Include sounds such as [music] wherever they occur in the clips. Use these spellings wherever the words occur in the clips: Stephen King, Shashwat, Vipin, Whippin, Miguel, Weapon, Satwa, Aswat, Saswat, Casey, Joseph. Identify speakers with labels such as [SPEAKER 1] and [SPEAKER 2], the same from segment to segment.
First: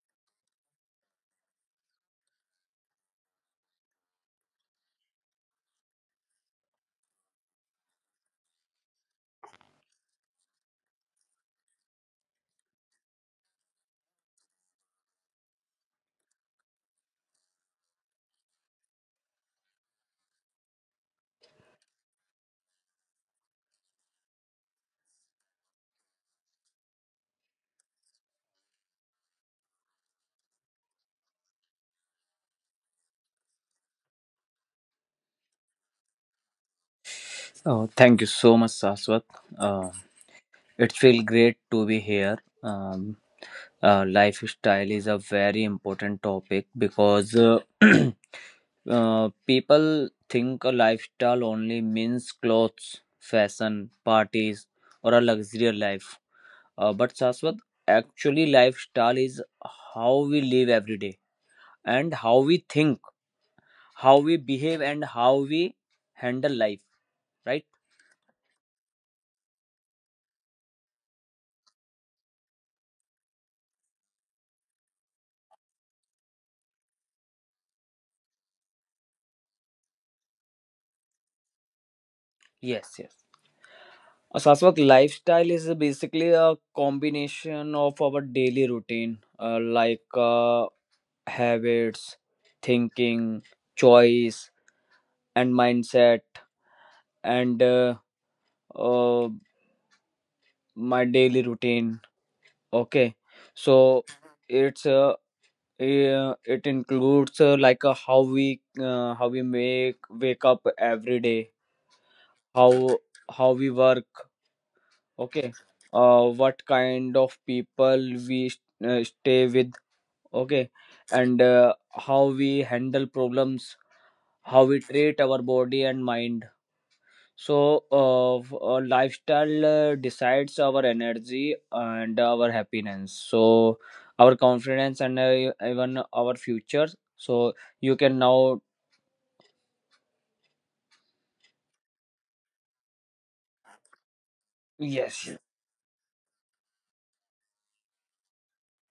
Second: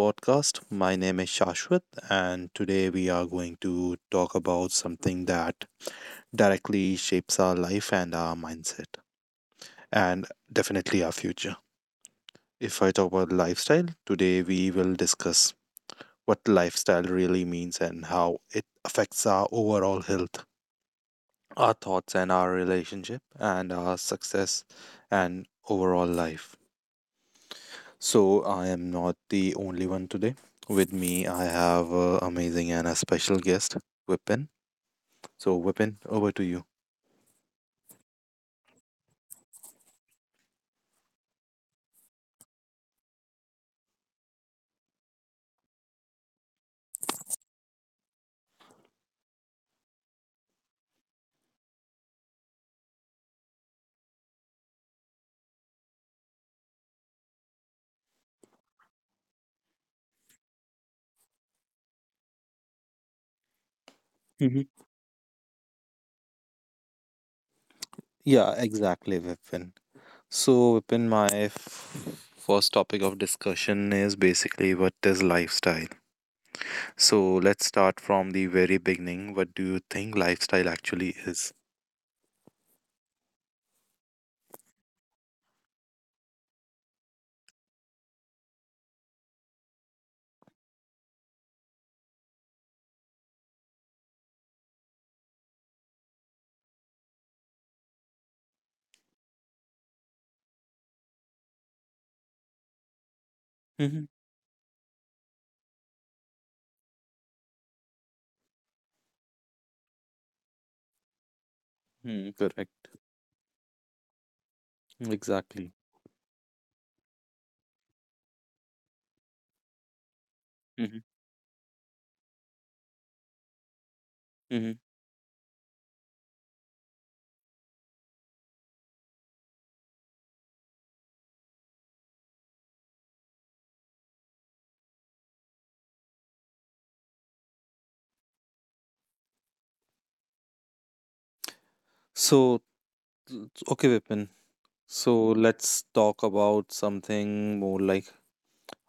[SPEAKER 1] podcast. My name is Shashwat, and today we are going to talk about something that directly shapes our life and our mindset, and definitely our future. If I talk about lifestyle, today we will discuss what lifestyle really means and how it affects our overall health, our thoughts, and our relationship, and our success and overall life. So, I am not the only one today. With me, I have amazing and a special guest, Whippin. So, Whippin, over to you.
[SPEAKER 2] Oh, thank you so much, Saswat. Uh, it feels great to be here. Lifestyle is a very important topic because [clears throat] people think a lifestyle only means clothes, fashion, parties, or a luxurious life. But Saswat, actually, lifestyle is how we live every day and how we think, how we
[SPEAKER 1] Hmm.
[SPEAKER 2] behave, and how we handle life. Right?
[SPEAKER 1] Yeah, exactly, Vipin. So, Vipin, my first topic of discussion is basically what is lifestyle. So, let's start from the very beginning. What do you think lifestyle actually is?
[SPEAKER 2] Yes. Yes. Shashwat, lifestyle is basically a combination of our daily routine, habits, thinking, choice, and mindset, and uh, my daily routine. Okay, so
[SPEAKER 1] Hmm.
[SPEAKER 2] it's it includes how we make wake up every day,
[SPEAKER 1] Hmm, correct.
[SPEAKER 2] how we work. Okay,
[SPEAKER 1] Exactly.
[SPEAKER 2] what kind of people we stay with, okay,
[SPEAKER 1] Hmm.
[SPEAKER 2] and how we handle problems, how
[SPEAKER 1] Hmm.
[SPEAKER 2] we treat our body and mind, so lifestyle decides our energy and our happiness, so our confidence and even our future. So you can now,
[SPEAKER 1] So, t- okay, Vipin. So
[SPEAKER 2] yes,
[SPEAKER 1] let's talk about something more like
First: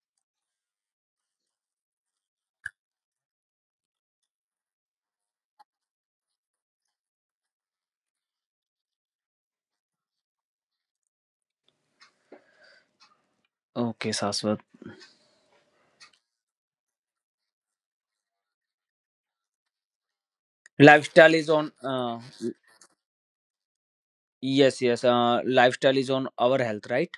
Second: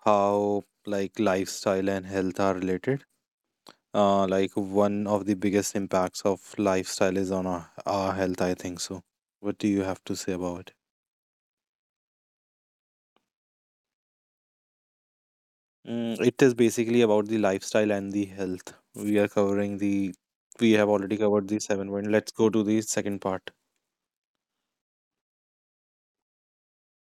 [SPEAKER 1] how like lifestyle and health are related. Like, one of the biggest impacts of lifestyle is on our health, I think so. What do you have to say about it?
[SPEAKER 2] okay, Saswat,
[SPEAKER 1] It is basically about the lifestyle and the health. We have already
[SPEAKER 2] lifestyle
[SPEAKER 1] covered
[SPEAKER 2] is
[SPEAKER 1] the
[SPEAKER 2] on
[SPEAKER 1] seven point. Let's go to the second part.
[SPEAKER 2] yes, yes, lifestyle is on our health, right?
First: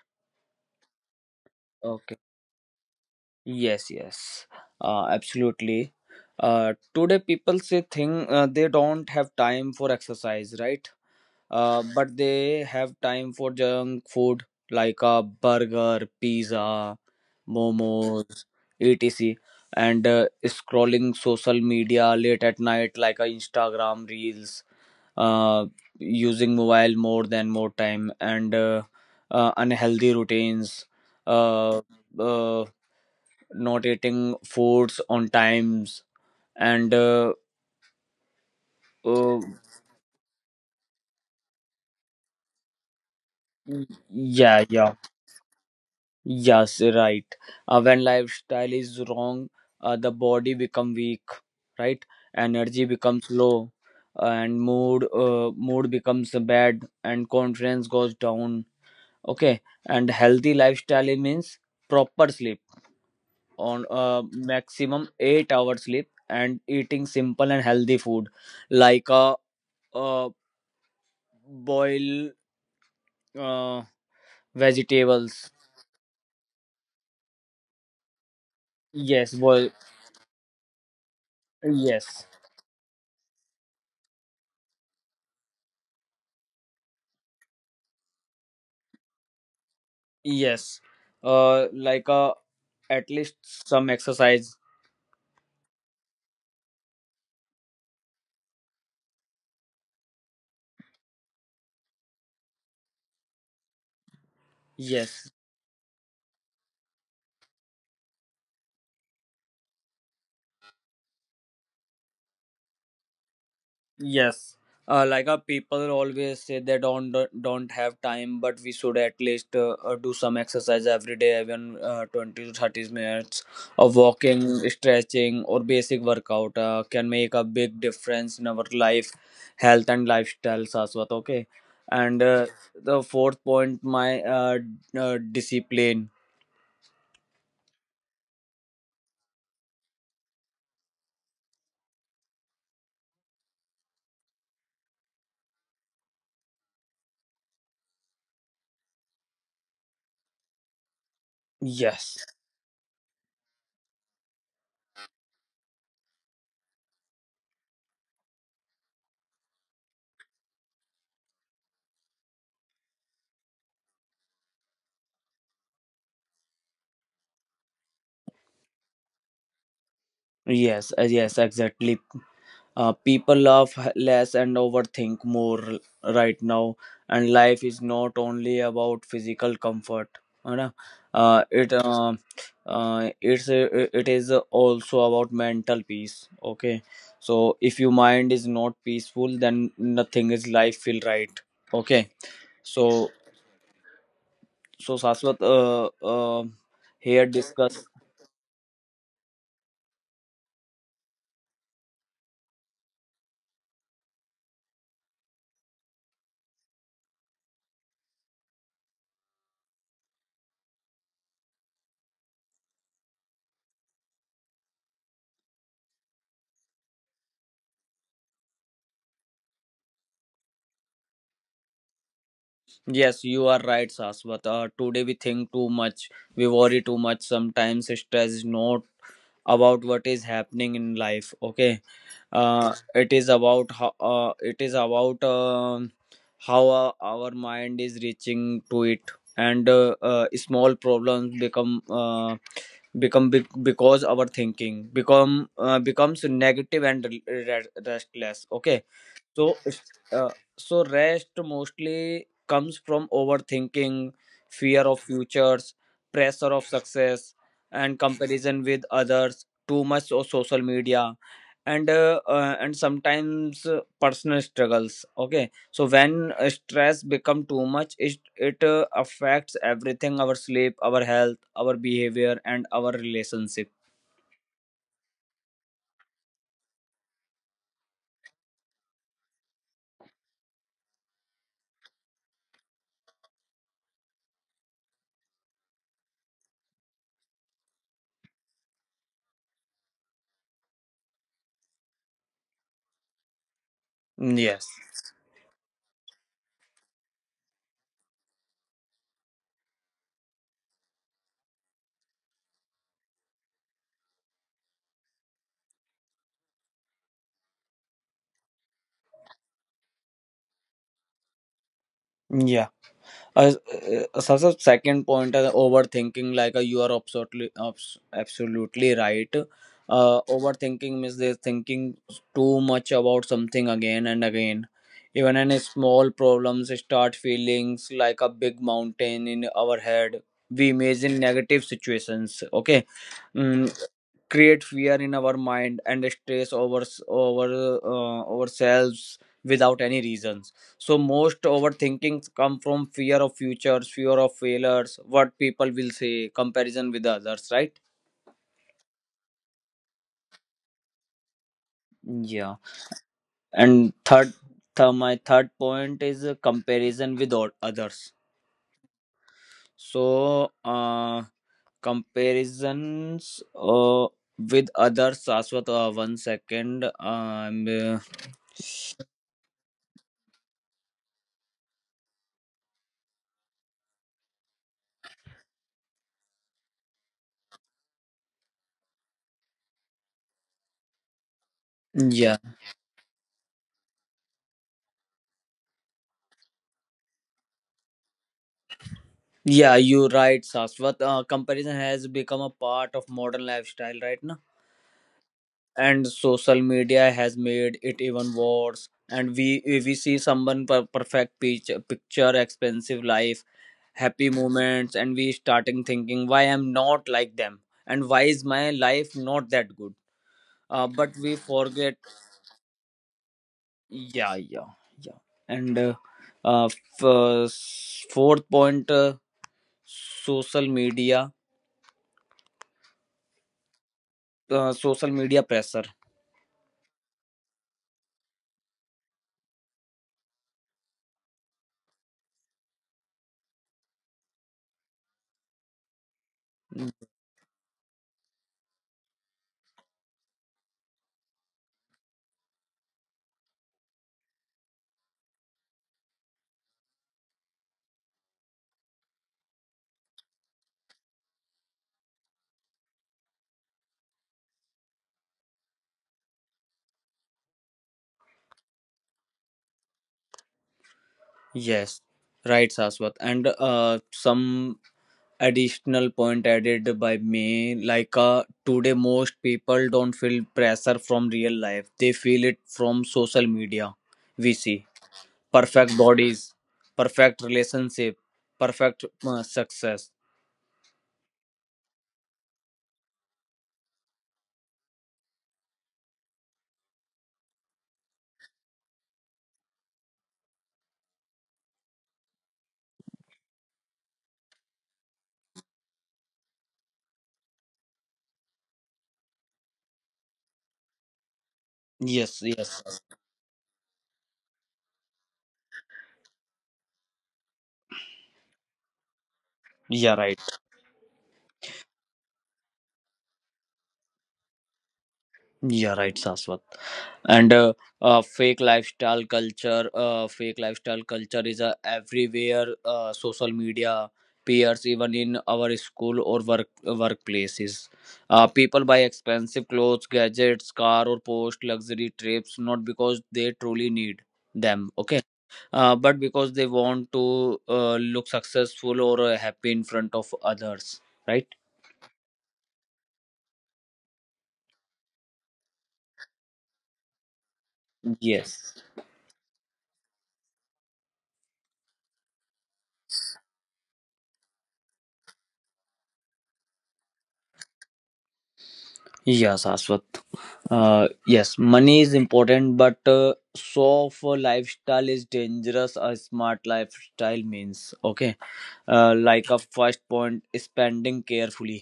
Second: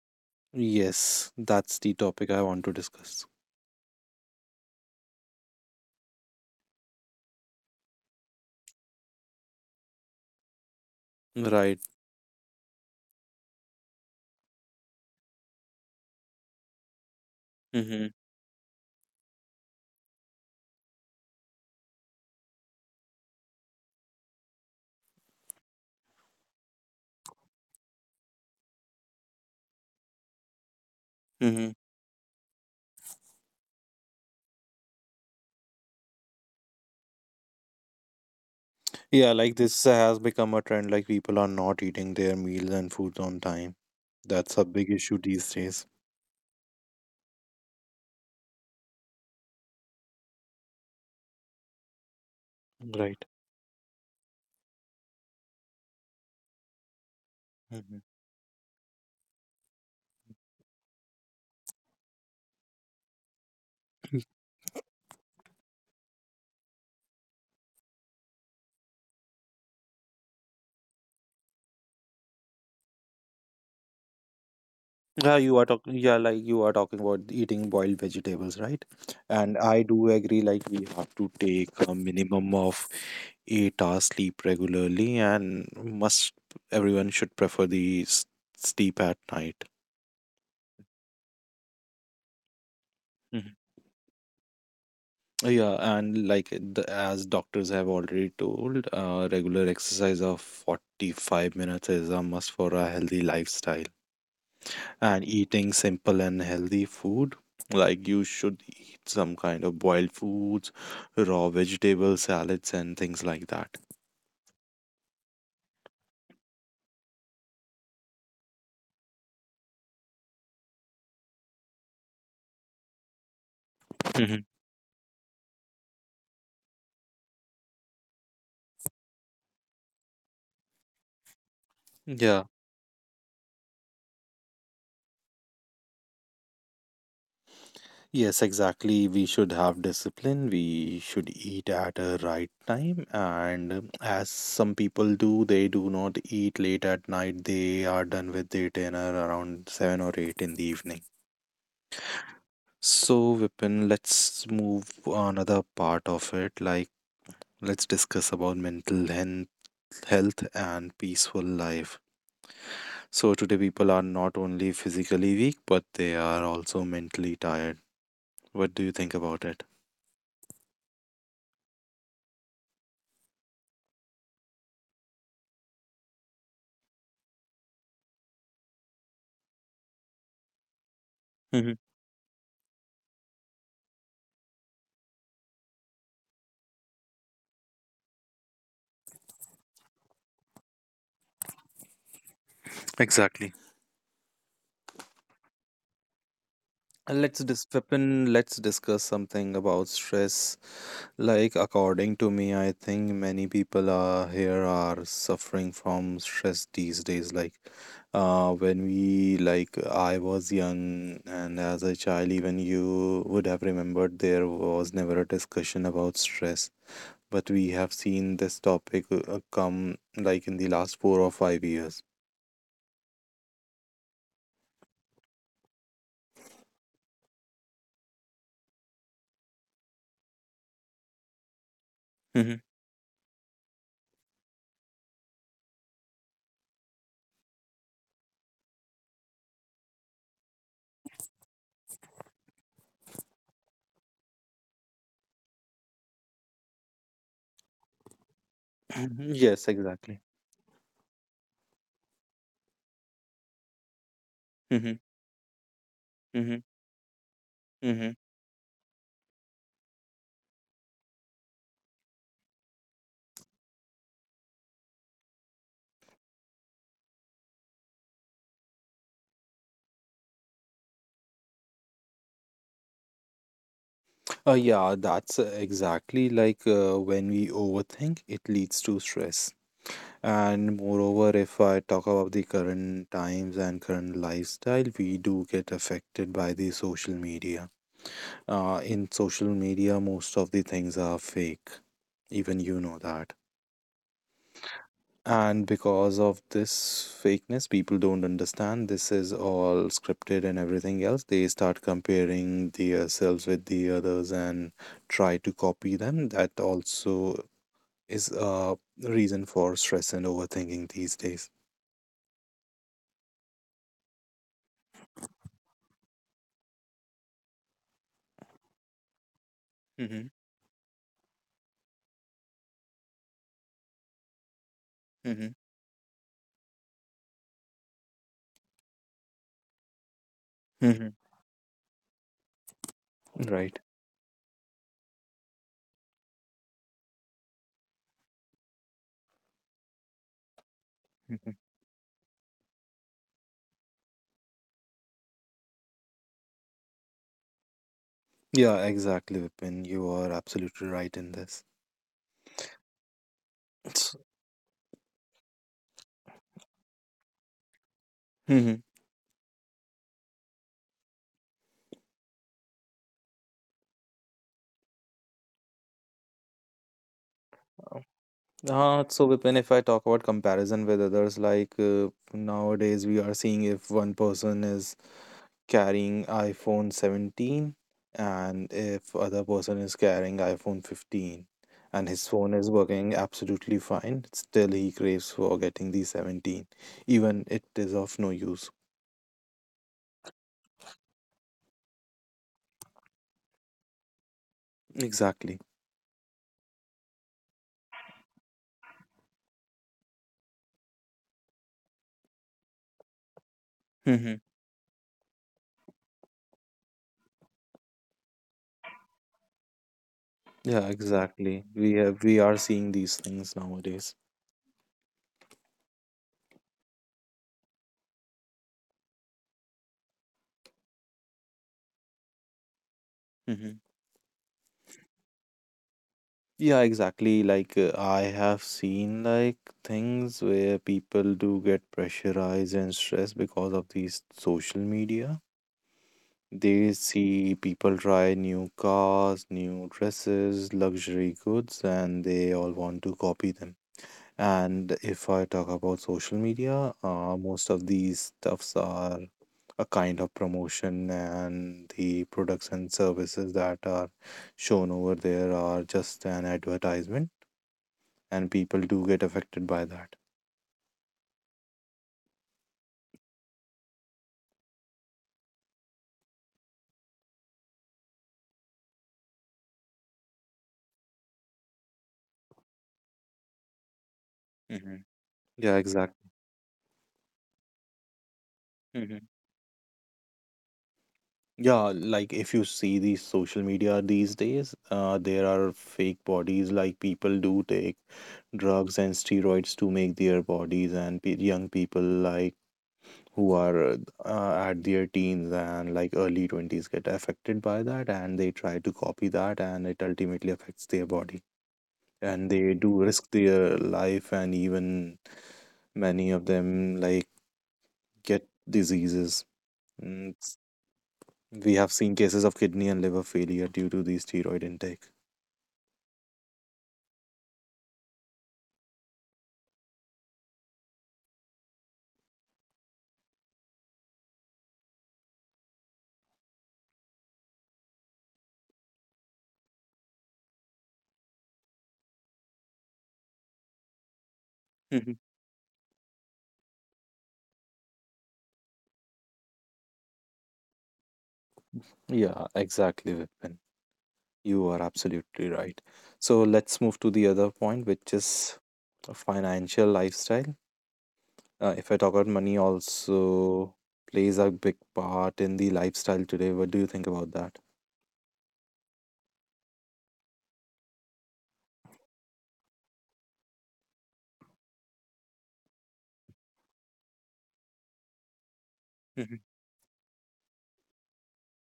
[SPEAKER 1] Yes, that's the
[SPEAKER 2] Okay.
[SPEAKER 1] topic I want to discuss.
[SPEAKER 2] Yes, yes, absolutely. Today, people say thing they don't have time for exercise, right?
[SPEAKER 1] Right.
[SPEAKER 2] But they have time for junk food like a burger, pizza,
[SPEAKER 1] Mm-hmm.
[SPEAKER 2] momos, etc. And scrolling social media late at night like Instagram reels, uh, using mobile more than more time, and unhealthy routines. Uh, uh, not eating foods on times, and
[SPEAKER 1] Yeah,
[SPEAKER 2] uh,
[SPEAKER 1] like this has become a trend. Like, people are not eating their meals and foods on time. That's a
[SPEAKER 2] yeah,
[SPEAKER 1] big
[SPEAKER 2] yeah.
[SPEAKER 1] issue these days.
[SPEAKER 2] Yes, right. When lifestyle is wrong, the body become weak, right, energy
[SPEAKER 1] Right.
[SPEAKER 2] becomes low, and mood becomes bad, and confidence
[SPEAKER 1] Mhm.
[SPEAKER 2] goes down. Okay. And healthy lifestyle means proper sleep, on maximum 8 hours sleep, and eating simple and healthy food like a uh, boil, uh,
[SPEAKER 1] Yeah,
[SPEAKER 2] vegetables.
[SPEAKER 1] you are talking. Yeah, like, you are talking about eating boiled vegetables, right?
[SPEAKER 2] Yes,
[SPEAKER 1] And
[SPEAKER 2] boil.
[SPEAKER 1] I do agree, like we have to take a
[SPEAKER 2] Yes,
[SPEAKER 1] minimum of 8 hours sleep regularly, and must everyone should prefer the sleep at night.
[SPEAKER 2] yes. uh like uh at least some exercise.
[SPEAKER 1] Yeah, and like as doctors have already told, regular exercise of 45 minutes is a must for a healthy lifestyle. And
[SPEAKER 2] Yes.
[SPEAKER 1] eating simple and healthy food, like you should eat some kind of boiled foods, raw vegetables, salads, and things like that.
[SPEAKER 2] Yes, people always say they don't have time, but we should at least do some exercise every day, even 20 to 30 minutes of
[SPEAKER 1] Mhm.
[SPEAKER 2] walking, stretching, or basic workout can make a big difference in our life, health and lifestyle. Saswat, okay. And
[SPEAKER 1] Yeah.
[SPEAKER 2] the fourth point, my discipline.
[SPEAKER 1] Yes, exactly. We should have discipline. We should eat at a right time. And as some people do, they do not eat late at night. They are done with their dinner around 7 or 8 in the evening.
[SPEAKER 2] Yes,
[SPEAKER 1] So, Vipin, let's move another part of it. Like, let's discuss about mental health and peaceful life. So, today people are not only physically weak, but they are also mentally tired. What do you think about it?
[SPEAKER 2] yes, yes, exactly. People laugh less and overthink more right now, and life is not only about physical comfort. है ना? Uh,
[SPEAKER 1] Hmm.
[SPEAKER 2] it uh, uh, it's uh, it is also about mental peace. Okay. So if your mind is not peaceful, then nothing is life feel right. Okay. So
[SPEAKER 1] Exactly.
[SPEAKER 2] so Saswat, uh, here discuss.
[SPEAKER 1] Vipin, let's discuss something about stress. Like, according to me, I think many people are here are suffering from stress these days. Like, when we, like, I was young and as a child, even you would have remembered there was never a discussion about stress. But we have seen this topic come like in the last 4 or 5 years.
[SPEAKER 2] Yes, you are right, Saswat. Today we think too much, we worry too much. Sometimes stress is not about what is happening in life, okay, it is about how it is about how our mind is reaching to it, and small problems become become big because our thinking becomes negative and restless. Okay.
[SPEAKER 1] Mm-hmm. [clears throat]
[SPEAKER 2] So
[SPEAKER 1] Yes,
[SPEAKER 2] it's,
[SPEAKER 1] exactly.
[SPEAKER 2] uh, so rest mostly comes from overthinking, fear
[SPEAKER 1] Mm-hmm.
[SPEAKER 2] of futures, pressure of success, and
[SPEAKER 1] Mm-hmm.
[SPEAKER 2] comparison with others. Too much of social media and and sometimes personal struggles. Okay, so when stress become too much, it affects everything: our sleep, our health, our behavior, and our relationship.
[SPEAKER 1] Yeah, that's exactly like when we overthink, it leads to stress. And moreover, if I talk about the current times and current lifestyle, we do get affected by the social media. In social media, most of the things are fake. Even you know that.
[SPEAKER 2] Yes.
[SPEAKER 1] And because of this fakeness, people don't understand this is all scripted and everything else. They start comparing themselves with the others and try to copy them. That also is a reason for stress and overthinking these days.
[SPEAKER 2] Yeah. Uh, so second point is overthinking. Like you are absolutely right.
[SPEAKER 1] Mm-hmm.
[SPEAKER 2] Overthinking means they're thinking too much about something again and again. Even
[SPEAKER 1] Mm-hmm.
[SPEAKER 2] any small problems start feelings like a big mountain in our head. We
[SPEAKER 1] Mm-hmm.
[SPEAKER 2] imagine negative situations. Okay. Mm,
[SPEAKER 1] Right.
[SPEAKER 2] create fear in our mind and stress over ourselves without any reasons. So most
[SPEAKER 1] Hmm.
[SPEAKER 2] overthinking come from fear of futures, fear of failures, what people will say, comparison with others, right?
[SPEAKER 1] Yeah, exactly, Vipin. You are absolutely right in this.
[SPEAKER 2] Yeah. And third, my third point is comparison with others.
[SPEAKER 1] Mm-hmm.
[SPEAKER 2] So comparisons with others, Saswat, one second
[SPEAKER 1] So, Vipin, if I talk about comparison with others, like, nowadays we are seeing if one person is carrying iPhone 17 and if other person is carrying iPhone 15 and his
[SPEAKER 2] yeah.
[SPEAKER 1] phone is working absolutely fine, still he craves for getting the 17, even it is of no use.
[SPEAKER 2] Yeah, you're right, Saswat. Comparison has become a part of modern lifestyle right now,
[SPEAKER 1] Exactly.
[SPEAKER 2] and social media has made it even worse. And we see someone perfect picture, expensive life, happy
[SPEAKER 1] Mm-hmm.
[SPEAKER 2] moments, and we starting thinking, why I'm not like them, and why is my life not that good?
[SPEAKER 1] Yeah,
[SPEAKER 2] But we
[SPEAKER 1] exactly.
[SPEAKER 2] forget.
[SPEAKER 1] We are seeing these things nowadays.
[SPEAKER 2] Yeah, yeah, yeah. And fourth point, social media,
[SPEAKER 1] Mm-hmm.
[SPEAKER 2] social media pressure.
[SPEAKER 1] Yeah, exactly. Like, I have seen like things where people do get pressurized and stressed because of these social media. They see people try new cars, new dresses, luxury goods, and they all want to copy them. And if I talk about social media, most of these stuffs are a kind of promotion, and the products and services that are shown over there are just an advertisement, and people do get affected by that.
[SPEAKER 2] Yes, right, Saswat. And some additional point added by me, like today most people don't feel pressure from real life. They feel it from social media. We see
[SPEAKER 1] Hmm. Yeah,
[SPEAKER 2] perfect
[SPEAKER 1] exactly.
[SPEAKER 2] bodies, perfect relationship, perfect
[SPEAKER 1] Hmm.
[SPEAKER 2] success.
[SPEAKER 1] Yeah, like if you see these social media these days, there are fake bodies. Like, people do take drugs and steroids to make their bodies, and pe young people like who are at their teens and like early 20s get affected by that, and they try to copy that, and it ultimately affects their body.
[SPEAKER 2] Yes,
[SPEAKER 1] And they
[SPEAKER 2] yes.
[SPEAKER 1] do risk their life, and even many of them, like, get diseases.
[SPEAKER 2] Yeah, right.
[SPEAKER 1] Mm, We have seen cases of kidney and liver failure due to the steroid intake.
[SPEAKER 2] Yeah, right, Saswat. And fake lifestyle culture, fake lifestyle culture is everywhere: social media, peers, even in our school or workplaces. People buy expensive clothes, gadgets, car, or post luxury trips, not because they truly need them,
[SPEAKER 1] Mhm.
[SPEAKER 2] okay, but because they want to look successful or happy in front of others, right?
[SPEAKER 1] Yeah, exactly, Vipin. You are absolutely right. So let's move to the other point, which is
[SPEAKER 2] Yes,
[SPEAKER 1] a financial lifestyle. If I talk about money, also plays a big part in the lifestyle today. What do you think about that?
[SPEAKER 2] yes, Aswat. Yes, money is important, but so of a lifestyle is dangerous. A smart lifestyle means, okay,
[SPEAKER 1] Mhm.
[SPEAKER 2] like a first point, spending carefully.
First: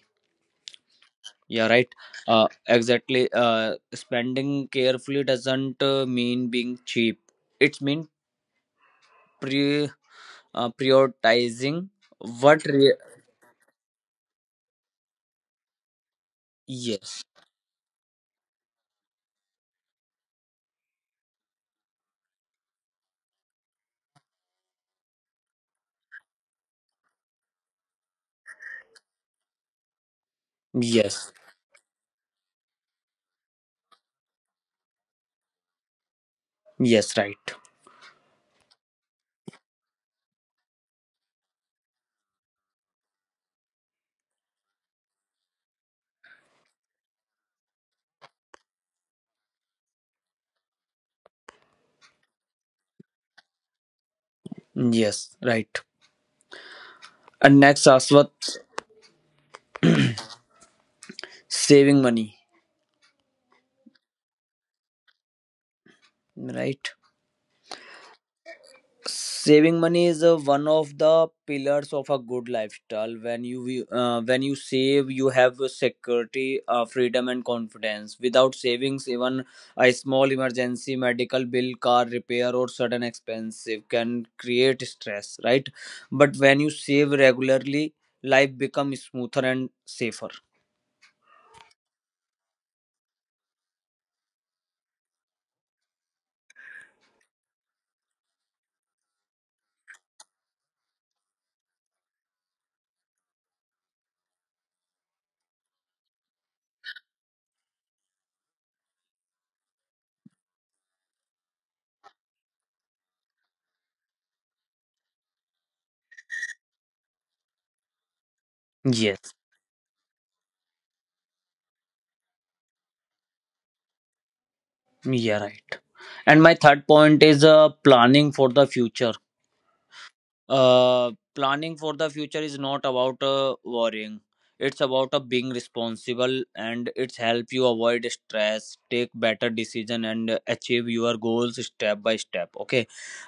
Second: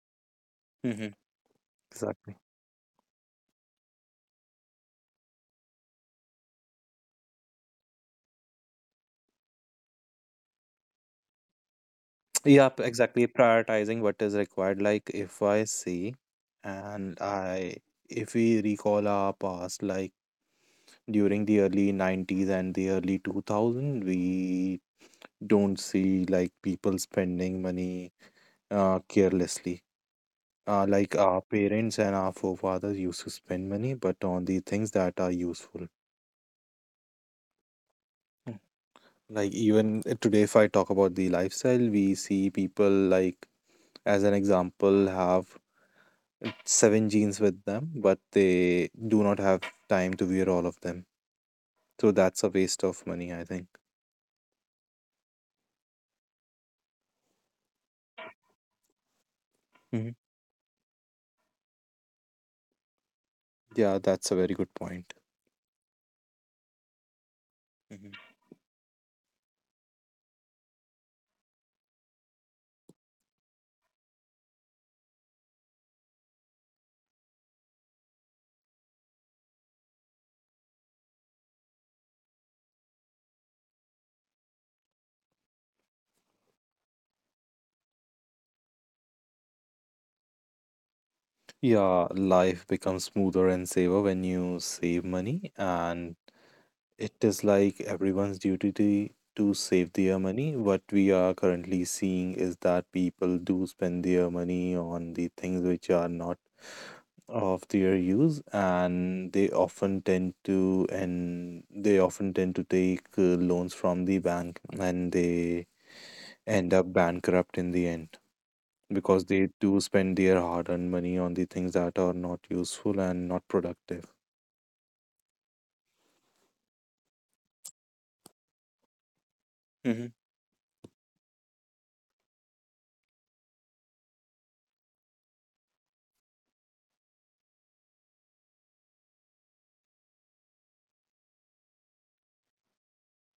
[SPEAKER 1] Mhm.
[SPEAKER 2] Yeah, right.
[SPEAKER 1] Exactly.
[SPEAKER 2] Exactly. Spending carefully doesn't mean being cheap. It means pre prioritizing what.
[SPEAKER 1] Yep, exactly. Prioritizing what is required. Like, if I see, and
[SPEAKER 2] Yes.
[SPEAKER 1] I, if we recall our past, like during the early 90s and the early 2000, we don't see like people spending money carelessly, like
[SPEAKER 2] Yes.
[SPEAKER 1] our parents and our forefathers used to spend money, but on the things that are useful.
[SPEAKER 2] Yes. Right.
[SPEAKER 1] Mm. Like, even today, if I talk about the lifestyle, we see people, like as an example, have seven jeans with them, but they do not have time to wear all of them, so that's a waste of money, I think.
[SPEAKER 2] Yes. Right. And next, Aswat,
[SPEAKER 1] Mhm.
[SPEAKER 2] saving money.
[SPEAKER 1] Yeah, that's a very good point.
[SPEAKER 2] Right.
[SPEAKER 1] Mhm.
[SPEAKER 2] Saving money is one of the pillars of a good lifestyle. When you when you save, you have a security, freedom, and confidence. Without savings, even a small emergency, medical bill, car repair, or sudden expensive can create stress, right? But when you save regularly, life becomes smoother and safer.
[SPEAKER 1] Yeah, life becomes smoother and safer when you save money, and it is like everyone's duty to save their money. What we are currently seeing is that people do spend their money on the things which are not of their use, and they often tend to and they often tend to take loans from the bank, and they end up bankrupt in the end, because
[SPEAKER 2] Yes.
[SPEAKER 1] they do spend their hard-earned money on the things that are not useful and not productive.
[SPEAKER 2] Yeah, right. And my third point is planning for the future.
[SPEAKER 1] Hmm.
[SPEAKER 2] Planning for the future is not about worrying. It's about being responsible, and it's help you avoid stress, take better decision, and achieve your goals step by step. Okay,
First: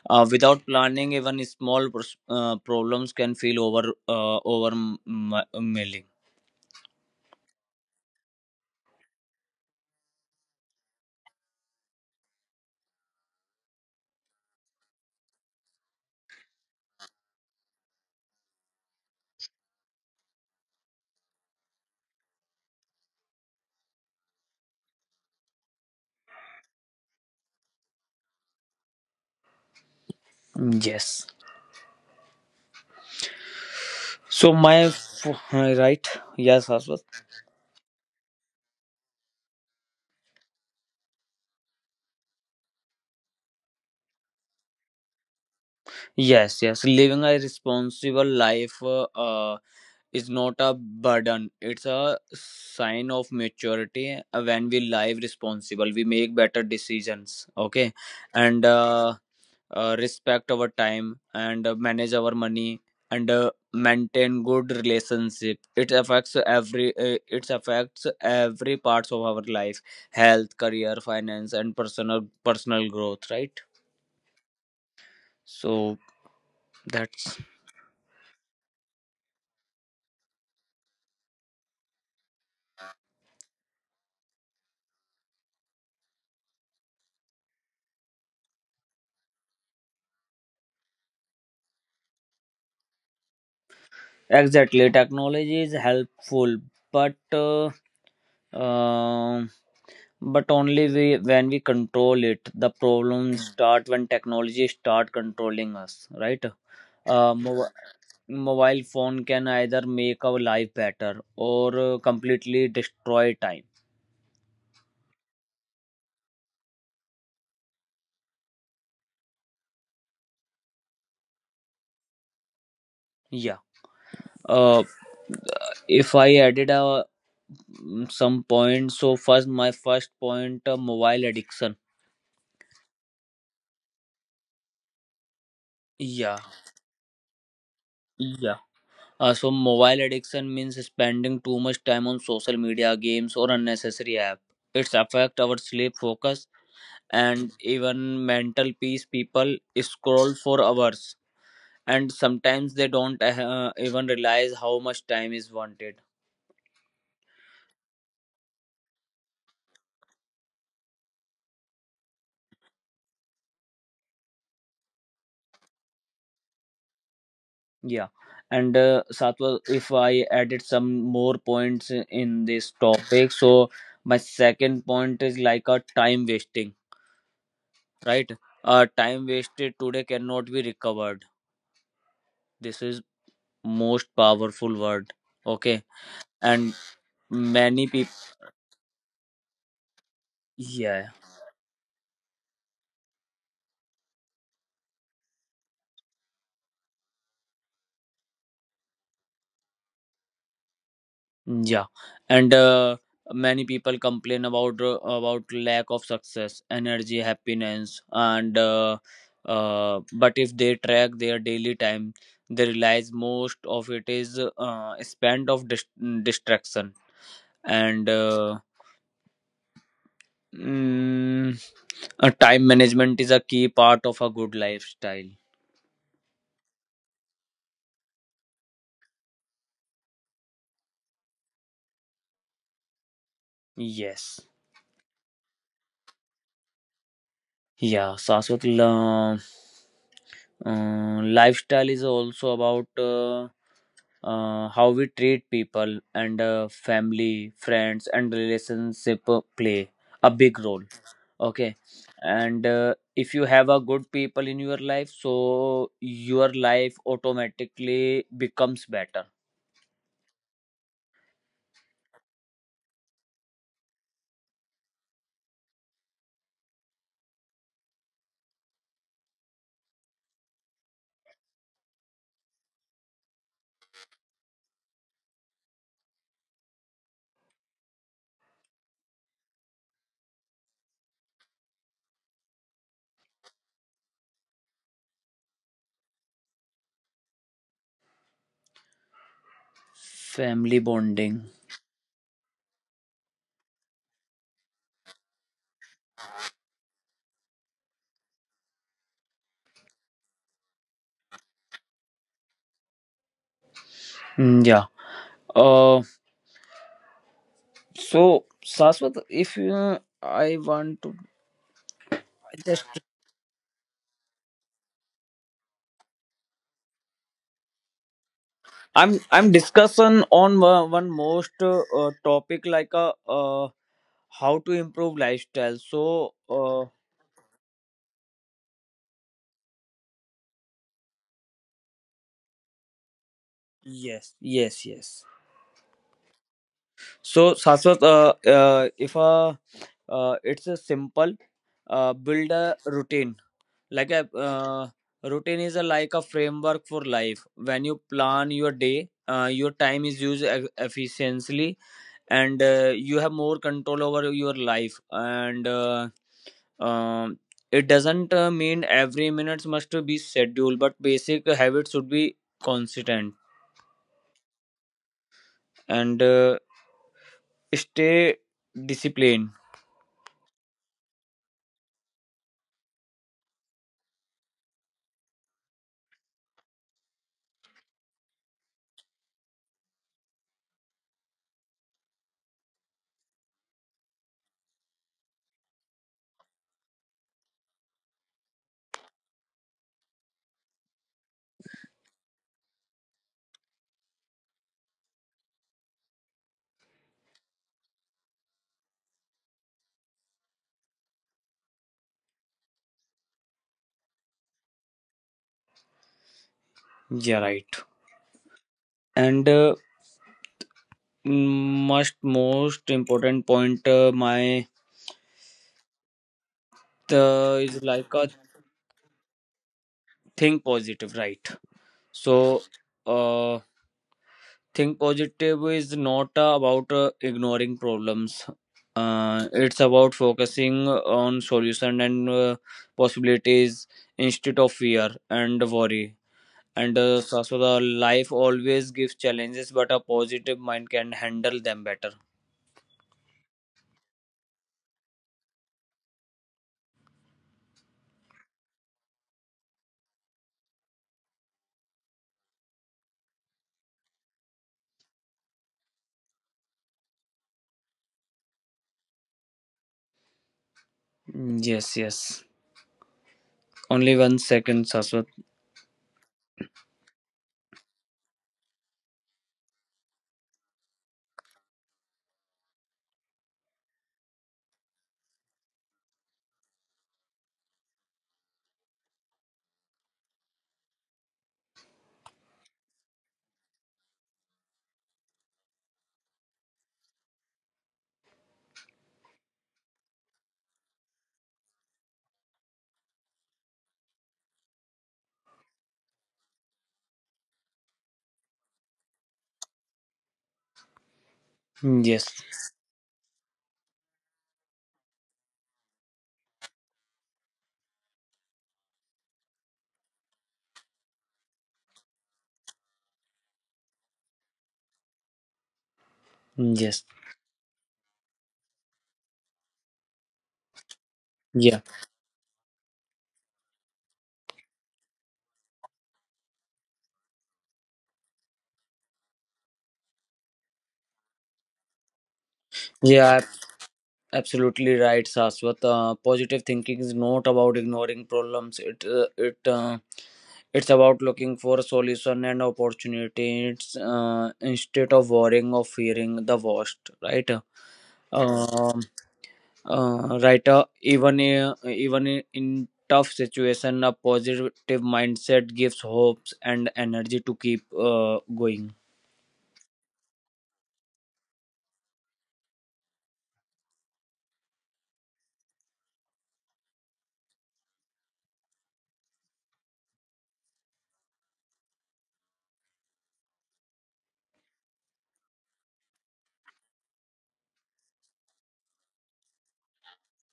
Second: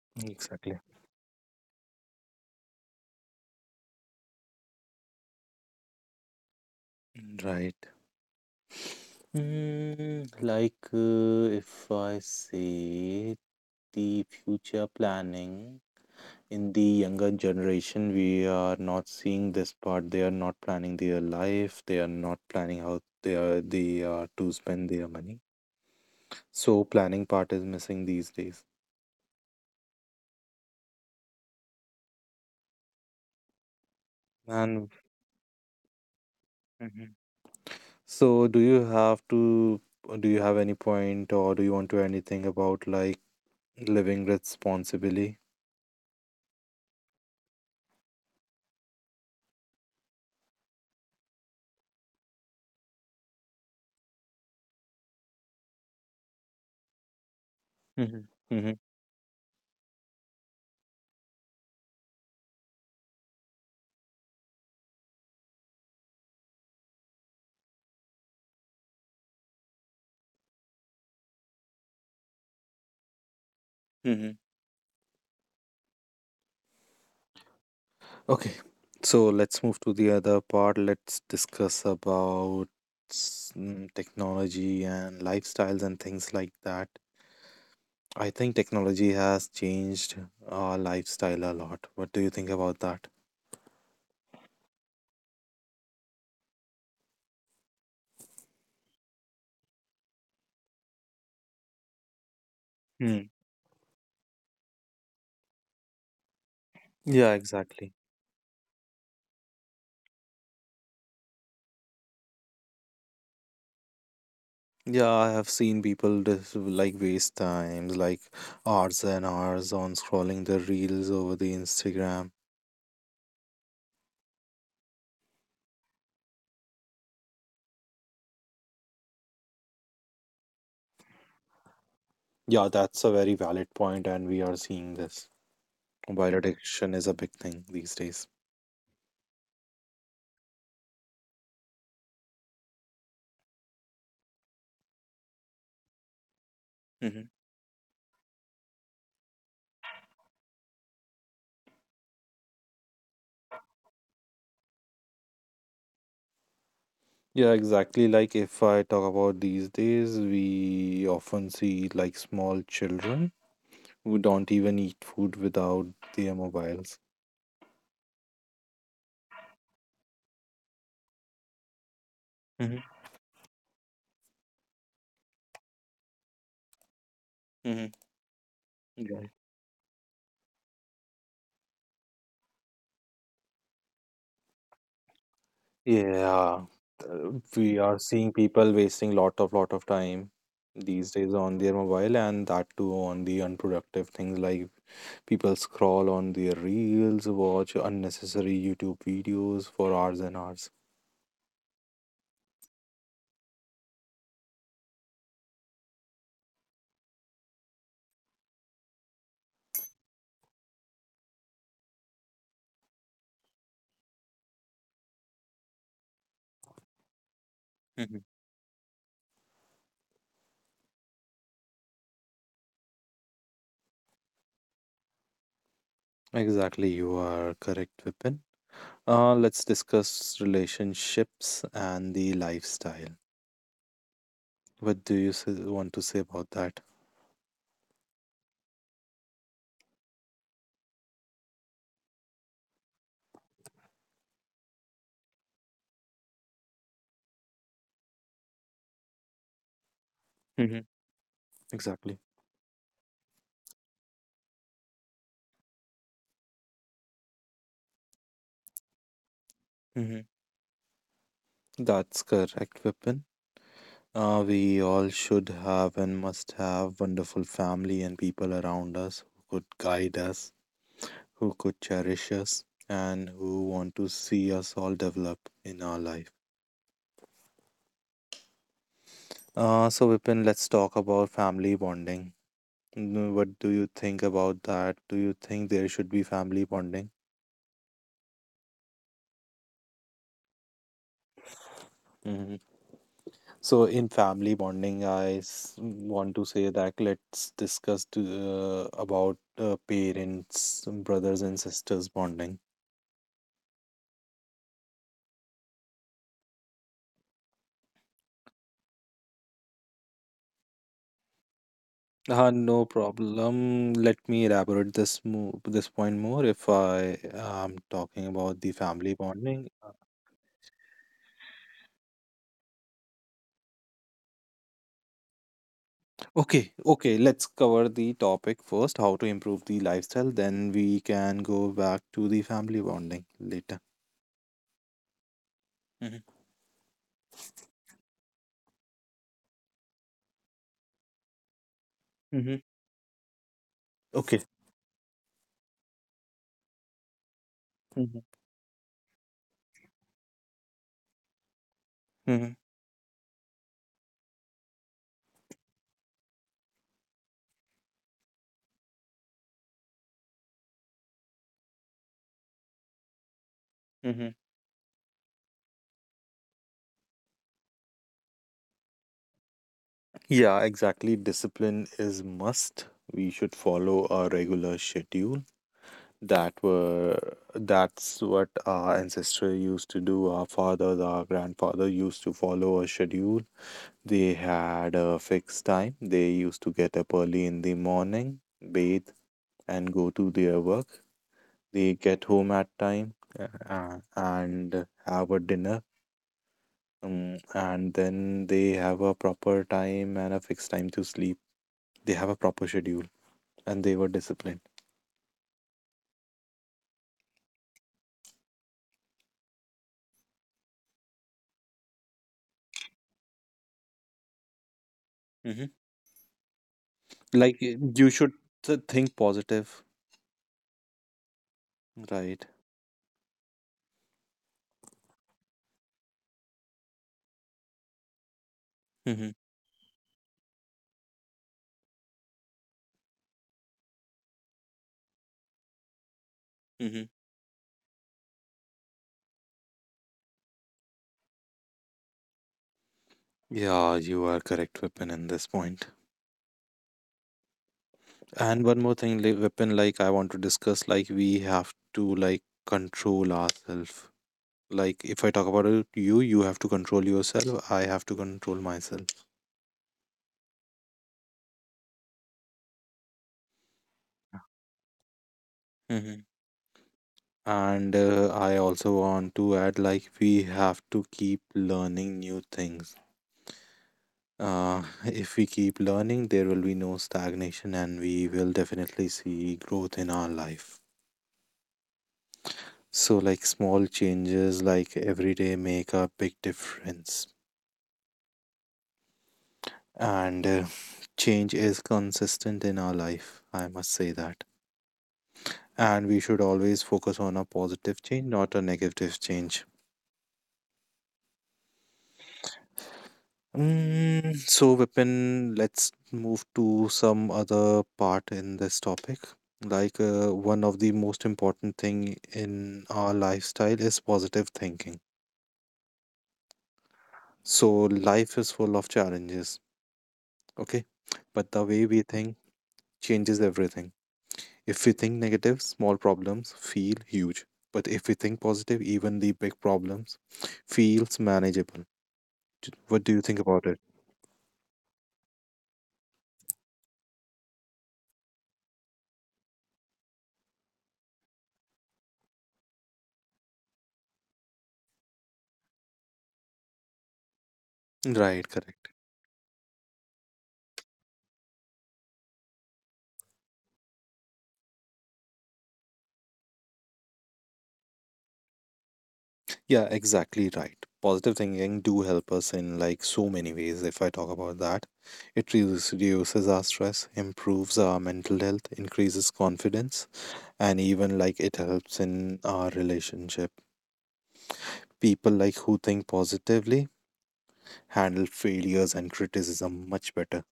[SPEAKER 2] without
[SPEAKER 1] Exactly.
[SPEAKER 2] planning, even small problems can feel overwhelming.
[SPEAKER 1] Right. Like, if I say, the future planning in the younger generation, we are not seeing this part. They are not planning their life. They are not planning how they are to spend their money. So planning part is missing these days.
[SPEAKER 2] Yes. So my
[SPEAKER 1] And.
[SPEAKER 2] f- right, yes, Shashwat.
[SPEAKER 1] Mhm. So, do you have to do you have any point, or do you want to anything about, like, living responsibly?
[SPEAKER 2] Yes, yes. Living a responsible life is not a burden. It's a sign of maturity. When we live responsible, we make better decisions. Okay,
[SPEAKER 1] Mm-hmm.
[SPEAKER 2] and respect our time and manage our money and maintain good relationship. It affects every. It affects every parts of our life: health, career, finance, and personal growth. Right.
[SPEAKER 1] Mm-hmm.
[SPEAKER 2] So that's
[SPEAKER 1] Okay, so let's move to the other part. Let's discuss about technology and lifestyles and things like that. I think technology has changed our lifestyle a lot. What do you think about that?
[SPEAKER 2] exactly, technology is helpful, but uh, um but only we, when we control it. The
[SPEAKER 1] Hmm.
[SPEAKER 2] problems start when technology start controlling us, right? Uh,
[SPEAKER 1] Yeah,
[SPEAKER 2] mo-
[SPEAKER 1] exactly.
[SPEAKER 2] mobile phone can either make our life better or completely destroy time.
[SPEAKER 1] Yeah, I have seen people just, like, waste times, like hours and hours on scrolling the reels over the Instagram.
[SPEAKER 2] Yeah. Uh, if I added a some points, so first my first point, mobile addiction.
[SPEAKER 1] Yeah, that's a very valid point, and we are seeing this. Mobile
[SPEAKER 2] Yeah.
[SPEAKER 1] addiction is a big thing these days.
[SPEAKER 2] Yeah. So mobile addiction means spending too much time on social media, games, or unnecessary app. It's affect our sleep, focus, and even mental peace. People scroll for hours, and sometimes they don't even realize how much time is wanted.
[SPEAKER 1] Yeah, exactly. Like, if I talk about these days, we often see like small children who don't even eat food without their mobiles.
[SPEAKER 2] Yeah, and Satwa, if I added some more points in this
[SPEAKER 1] Hmm.
[SPEAKER 2] topic, so my second point is like a time wasting,
[SPEAKER 1] Hmm.
[SPEAKER 2] right?
[SPEAKER 1] Yeah.
[SPEAKER 2] Time wasted today cannot be recovered. This is most powerful word. Okay.
[SPEAKER 1] Yeah.
[SPEAKER 2] And
[SPEAKER 1] We
[SPEAKER 2] many
[SPEAKER 1] are
[SPEAKER 2] people,
[SPEAKER 1] seeing people wasting lot of time
[SPEAKER 2] yeah,
[SPEAKER 1] these days on their mobile, and that too on the unproductive things, like people scroll on their reels, watch unnecessary YouTube videos for hours and hours.
[SPEAKER 2] yeah, and many people complain about lack of success, energy, happiness, and but if they track their daily time, they realize most of it is spent of distraction, and
[SPEAKER 1] Mhm.
[SPEAKER 2] mm, time management is a key part of a good lifestyle.
[SPEAKER 1] Exactly, you are correct, Vipin. Let's discuss relationships and the lifestyle.
[SPEAKER 2] Yes.
[SPEAKER 1] What do you say, want to say about that?
[SPEAKER 2] Yeah, Saswat, lifestyle is also about how we treat people and family, friends, and relationship play a big role.
[SPEAKER 1] Hmm.
[SPEAKER 2] Okay,
[SPEAKER 1] Exactly.
[SPEAKER 2] and if you have a good people in your life, so your life automatically becomes better.
[SPEAKER 1] Hmm. That's correct, Vipin. We all should have and must have wonderful family and people around us who could guide us, who could cherish us, and who want to see us all develop in our life. So, Vipin, let's talk about family bonding. What do you think about that? Do you think there should be family bonding?
[SPEAKER 2] Family bonding.
[SPEAKER 1] So, in family bonding, I want to say that let's discuss about parents, brothers and sisters bonding.
[SPEAKER 2] Mm, yeah. Uh, so Saswat, if you, I want to just
[SPEAKER 1] No problem. Let me elaborate this point more, if I am talking about the family
[SPEAKER 2] I'm
[SPEAKER 1] bonding.
[SPEAKER 2] discussing on one most topic like a, how to improve lifestyle. So
[SPEAKER 1] Okay, okay, let's cover the topic first, how to improve the lifestyle, then we can go back to the family bonding later.
[SPEAKER 2] yes, yes, yes.
[SPEAKER 1] Hmm.
[SPEAKER 2] So Saswat, if it's a simple, build
[SPEAKER 1] Hmm.
[SPEAKER 2] a routine, like a,
[SPEAKER 1] Okay.
[SPEAKER 2] routine is a, like a framework for life. When you plan your day, your time is used efficiently,
[SPEAKER 1] Hmm.
[SPEAKER 2] and you have more control over your life, and um, it doesn't mean every minutes must be scheduled, but basic habits should be consistent
[SPEAKER 1] Hmm.
[SPEAKER 2] and stay disciplined.
[SPEAKER 1] Yeah, exactly. Discipline is must. We should follow a regular schedule. That were that's what our ancestors used to do. Our fathers, our grandfather used to follow a schedule. They had a fixed time. They used to get up early in the morning, bathe, and go to their work. They get home at time, and have a dinner. And then they have a proper time and a fixed time to sleep. They have a proper schedule, and they were disciplined.
[SPEAKER 2] Yeah, right. And mm, most important point, my
[SPEAKER 1] Mm-hmm. Like,
[SPEAKER 2] is
[SPEAKER 1] you
[SPEAKER 2] like a,
[SPEAKER 1] should think positive,
[SPEAKER 2] think positive, right?
[SPEAKER 1] right?
[SPEAKER 2] So uh think positive is not about ignoring problems,
[SPEAKER 1] Mm-hmm.
[SPEAKER 2] it's about focusing on solution and possibilities instead of fear and worry, and
[SPEAKER 1] Mm-hmm.
[SPEAKER 2] so the life always gives challenges, but a positive mind can handle them better.
[SPEAKER 1] Yeah, you are correct, Weapon, in this point. And one more thing, like, Weapon, like I want to discuss, like we have to like control ourselves. Like if I talk about it, you have to control yourself. I have to control myself.
[SPEAKER 2] Mm, yes, yes, only one second, Saswat.
[SPEAKER 1] Mm-hmm. And I also want to add, like we have to keep learning new things. [laughs] If we keep learning, there will be no stagnation and we will definitely see growth in our life. So, like small changes, like every day, make a big difference. And change is consistent in our life, I must say that. And we should always focus on a positive change, not a negative change.
[SPEAKER 2] Mm, yes.
[SPEAKER 1] Mm, so, Vipin, let's move to some other part in this topic. One of the most important thing in our lifestyle is positive thinking.
[SPEAKER 2] Mm, yes.
[SPEAKER 1] So, life is full of challenges, okay? But the
[SPEAKER 2] Yeah,
[SPEAKER 1] way we think changes everything. If we think negative, small problems feel huge. But if we think positive, even the big problems feels manageable. What do you think
[SPEAKER 2] yeah.
[SPEAKER 1] about it?
[SPEAKER 2] Absolutely right, Saswat. Positive thinking is not about ignoring problems. It's about looking for a solution and opportunities instead of worrying or fearing the worst. Right.
[SPEAKER 1] Right, correct.
[SPEAKER 2] Um, right. Even in tough situation, a positive mindset gives hopes and energy to keep going.
[SPEAKER 1] Yeah, exactly right. Positive thinking do help us in like so many ways. If I talk about that, it reduces our stress, improves our mental health, increases confidence, and even like it helps in our relationship. People like who think positively handle failures and criticism much better.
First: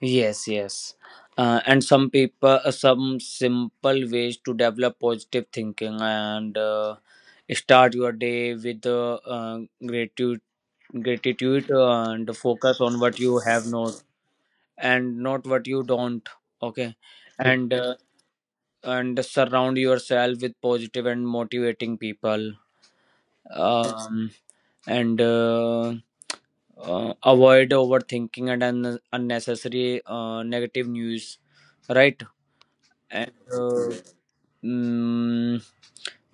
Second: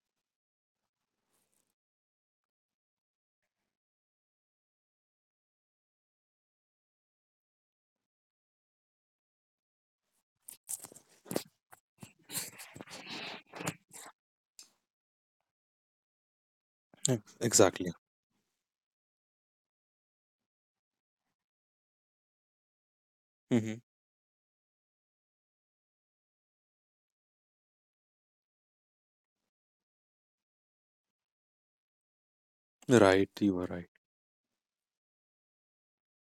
[SPEAKER 2] Yes, yes. And some people, some simple ways to develop positive thinking, and start your day with gratitude, gratitude, and focus on what you have, not and not what you don't. Okay. And,
[SPEAKER 1] Exactly.
[SPEAKER 2] uh, and surround yourself with positive and motivating people,
[SPEAKER 1] Hmm.
[SPEAKER 2] um, and avoid overthinking and unnecessary negative news, right?
[SPEAKER 1] Right,
[SPEAKER 2] And
[SPEAKER 1] you were right.
[SPEAKER 2] mm,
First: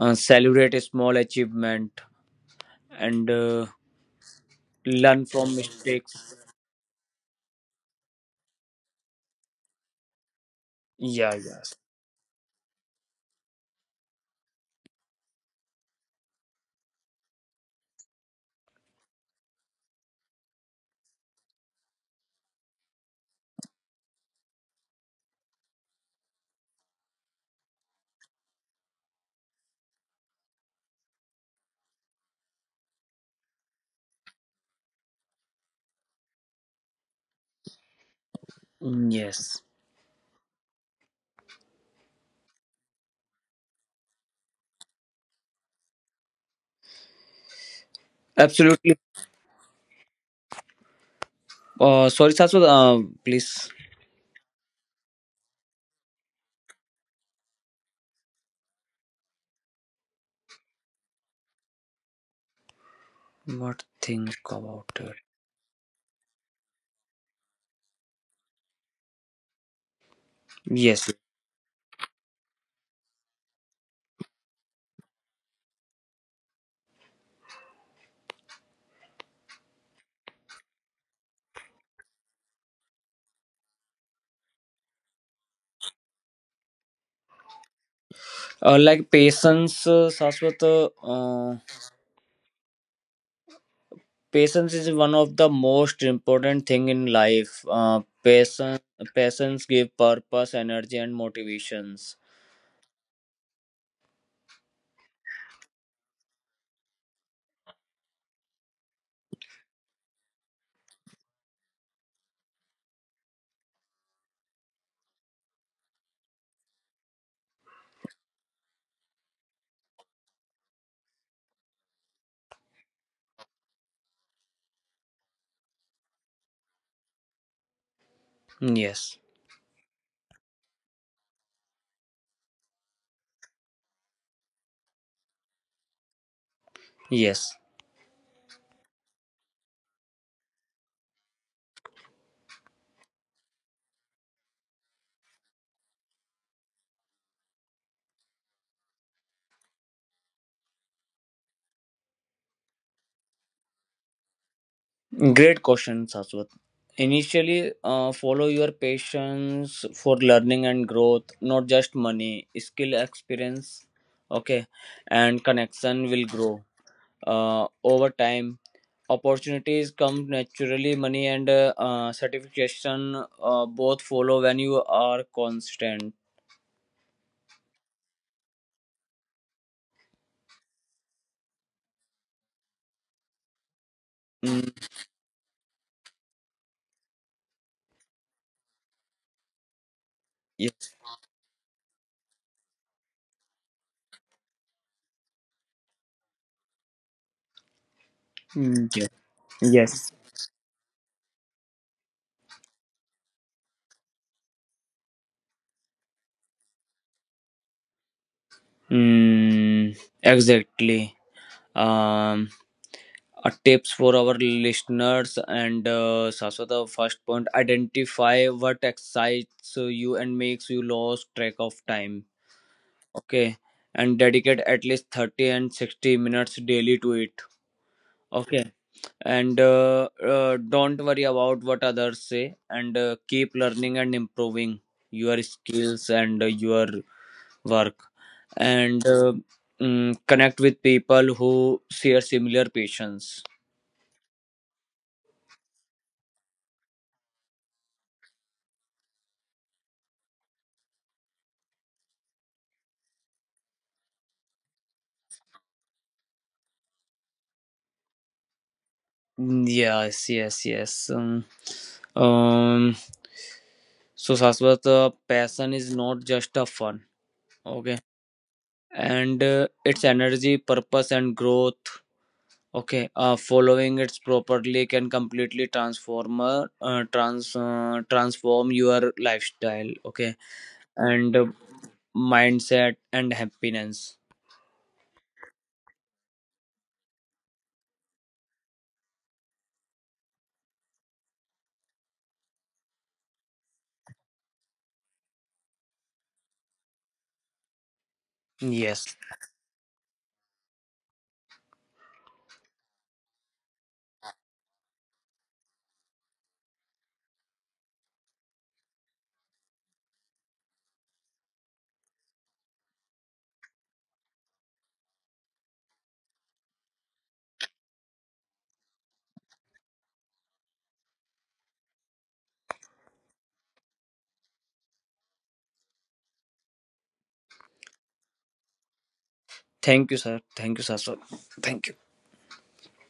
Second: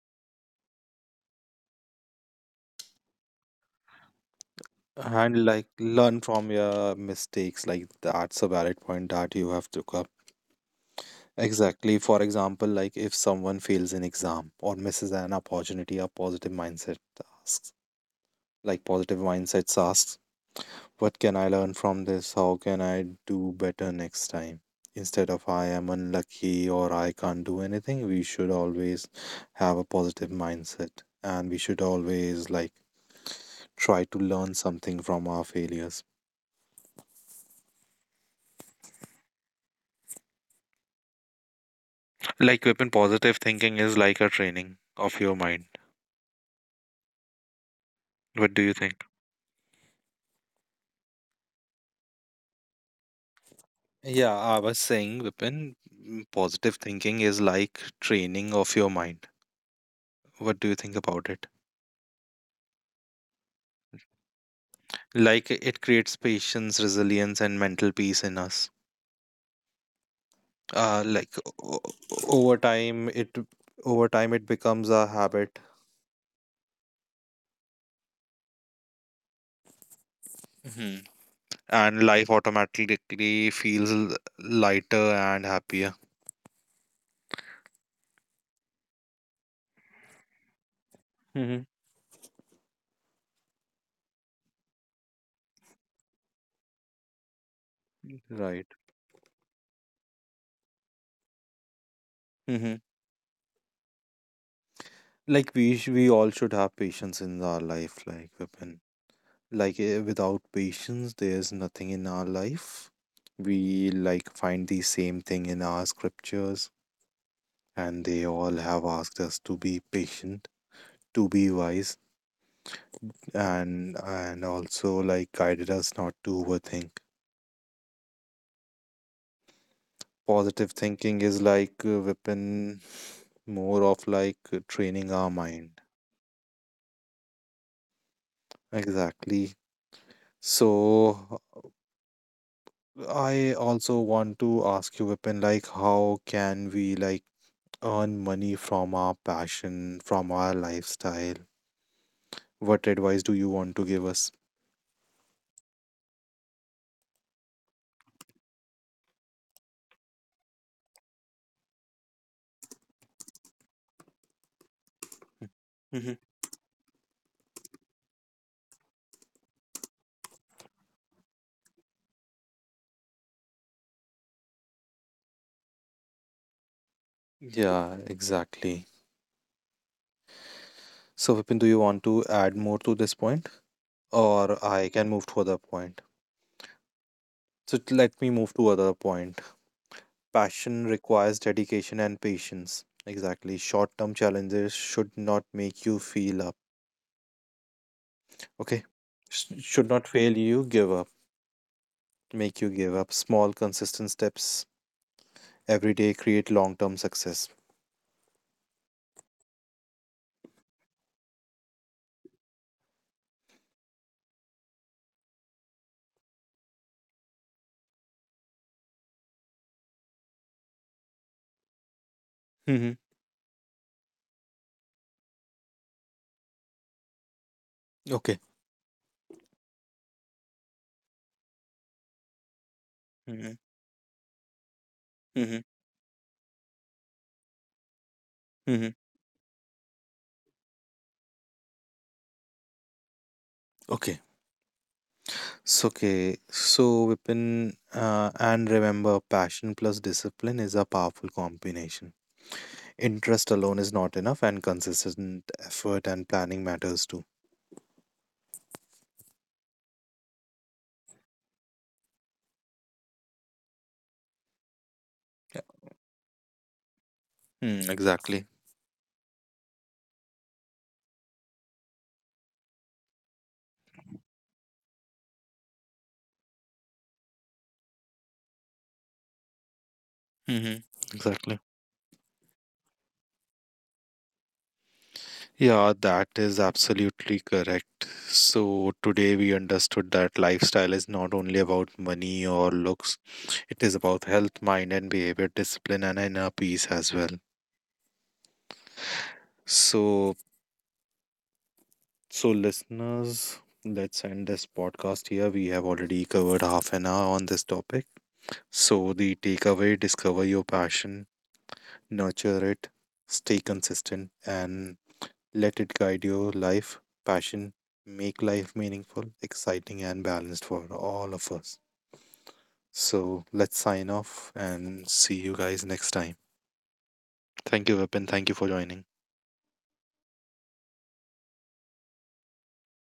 [SPEAKER 2] celebrate a small achievement, and learn
[SPEAKER 1] And
[SPEAKER 2] from
[SPEAKER 1] like learn
[SPEAKER 2] mistakes.
[SPEAKER 1] from your mistakes. Like that's a valid point that you have took up.
[SPEAKER 2] Yeah, yes.
[SPEAKER 1] Exactly. For example, like if someone fails an exam or misses an opportunity, a positive mindset asks, like positive mindsets asks, what can I learn from this? How can I do better next time? Instead of I am unlucky or I can't do anything, we should always have a positive mindset and we should always like try to learn something from our failures.
[SPEAKER 2] Mm, yes,
[SPEAKER 1] Like weapon positive thinking is like a training of your mind. What do you
[SPEAKER 2] absolutely.
[SPEAKER 1] think?
[SPEAKER 2] Sorry Saswat, please.
[SPEAKER 1] Yeah, I was saying, Vipin, mm, positive thinking is like training of your mind. What do you think about it?
[SPEAKER 2] What think about it?
[SPEAKER 1] Like it creates patience, resilience, and mental peace in us. Uh,
[SPEAKER 2] Yes,
[SPEAKER 1] like o- o- over time, it over time it becomes a habit, hmm, and life automatically feels lighter and happier.
[SPEAKER 2] like patience, Saswat, uh,
[SPEAKER 1] Hmm.
[SPEAKER 2] Patience is one of the most important thing in life.
[SPEAKER 1] Right.
[SPEAKER 2] Patience, patience give purpose, energy, and motivations.
[SPEAKER 1] Hmm. Like we we all should have patience in our life, like Vipin. Without patience, there's nothing in our life. We like find the same thing in our scriptures, and they all have asked us to be patient, to be wise, and also like guided us not to overthink.
[SPEAKER 2] Yes,
[SPEAKER 1] Positive thinking is like a weapon, more of like training our mind.
[SPEAKER 2] yes.
[SPEAKER 1] Exactly. So I also want to ask you, weapon, like how can we like earn money from our passion, from our lifestyle? What advice do you want to give us?
[SPEAKER 2] Great question, Saswat. Initially, follow your patience for learning and growth, not just money, skill, experience. Okay, and connection
[SPEAKER 1] Mhm.
[SPEAKER 2] will grow. Over time, opportunities come naturally, money and certification both follow when you are constant.
[SPEAKER 1] Yeah, exactly. So, Vipin, do you want to add more to this point, or
[SPEAKER 2] Mm,
[SPEAKER 1] I can move to other point? So let me move to other point. Passion
[SPEAKER 2] yes.
[SPEAKER 1] requires dedication and patience. Exactly. Short-term challenges should not make you feel up. Okay.
[SPEAKER 2] Mm, yes,
[SPEAKER 1] Should not
[SPEAKER 2] yes.
[SPEAKER 1] fail you, give up, make you give up. Small, consistent steps every day create long-term success.
[SPEAKER 2] Mm, exactly. um tips for our listeners and Saswata, first point, identify what excites you and makes you lose track of time,
[SPEAKER 1] Mm-hmm.
[SPEAKER 2] okay, and dedicate at least 30 and 60 minutes daily to it.
[SPEAKER 1] Okay.
[SPEAKER 2] Okay, and don't worry about what others say, and keep
[SPEAKER 1] Mhm,
[SPEAKER 2] learning and improving your
[SPEAKER 1] mhm,
[SPEAKER 2] skills and your work,
[SPEAKER 1] mhm.
[SPEAKER 2] and connect with people who share similar passions.
[SPEAKER 1] Okay. So, okay. So, Vipin, and remember, passion plus discipline is a powerful combination. Interest alone is not enough, and consistent effort and planning matters too.
[SPEAKER 2] Mm, yes, yes, yes. Um so Saswat,
[SPEAKER 1] Yeah.
[SPEAKER 2] passion is not just a fun.
[SPEAKER 1] Mm,
[SPEAKER 2] Okay,
[SPEAKER 1] exactly.
[SPEAKER 2] and it's energy, purpose, and growth. Okay, following it properly can completely transform your lifestyle. Okay,
[SPEAKER 1] Mm-hmm.
[SPEAKER 2] and
[SPEAKER 1] Exactly.
[SPEAKER 2] mindset and happiness.
[SPEAKER 1] Yeah, that is absolutely correct. So, today we understood that lifestyle is not only about money or looks, it is about health, mind, and behavior, discipline, and inner peace as well.
[SPEAKER 2] Yes.
[SPEAKER 1] So, listeners, let's end this podcast here. We have already covered half an hour on this topic. So, the takeaway discover your passion, nurture it, stay consistent, and let it guide your life. Passion, make life meaningful, exciting, and balanced for all of us. So, let's sign off and see you guys next time. Thank you, Vipin. Thank you for joining.
[SPEAKER 2] Thank you, sir. Thank you, sir. Sir. Thank you.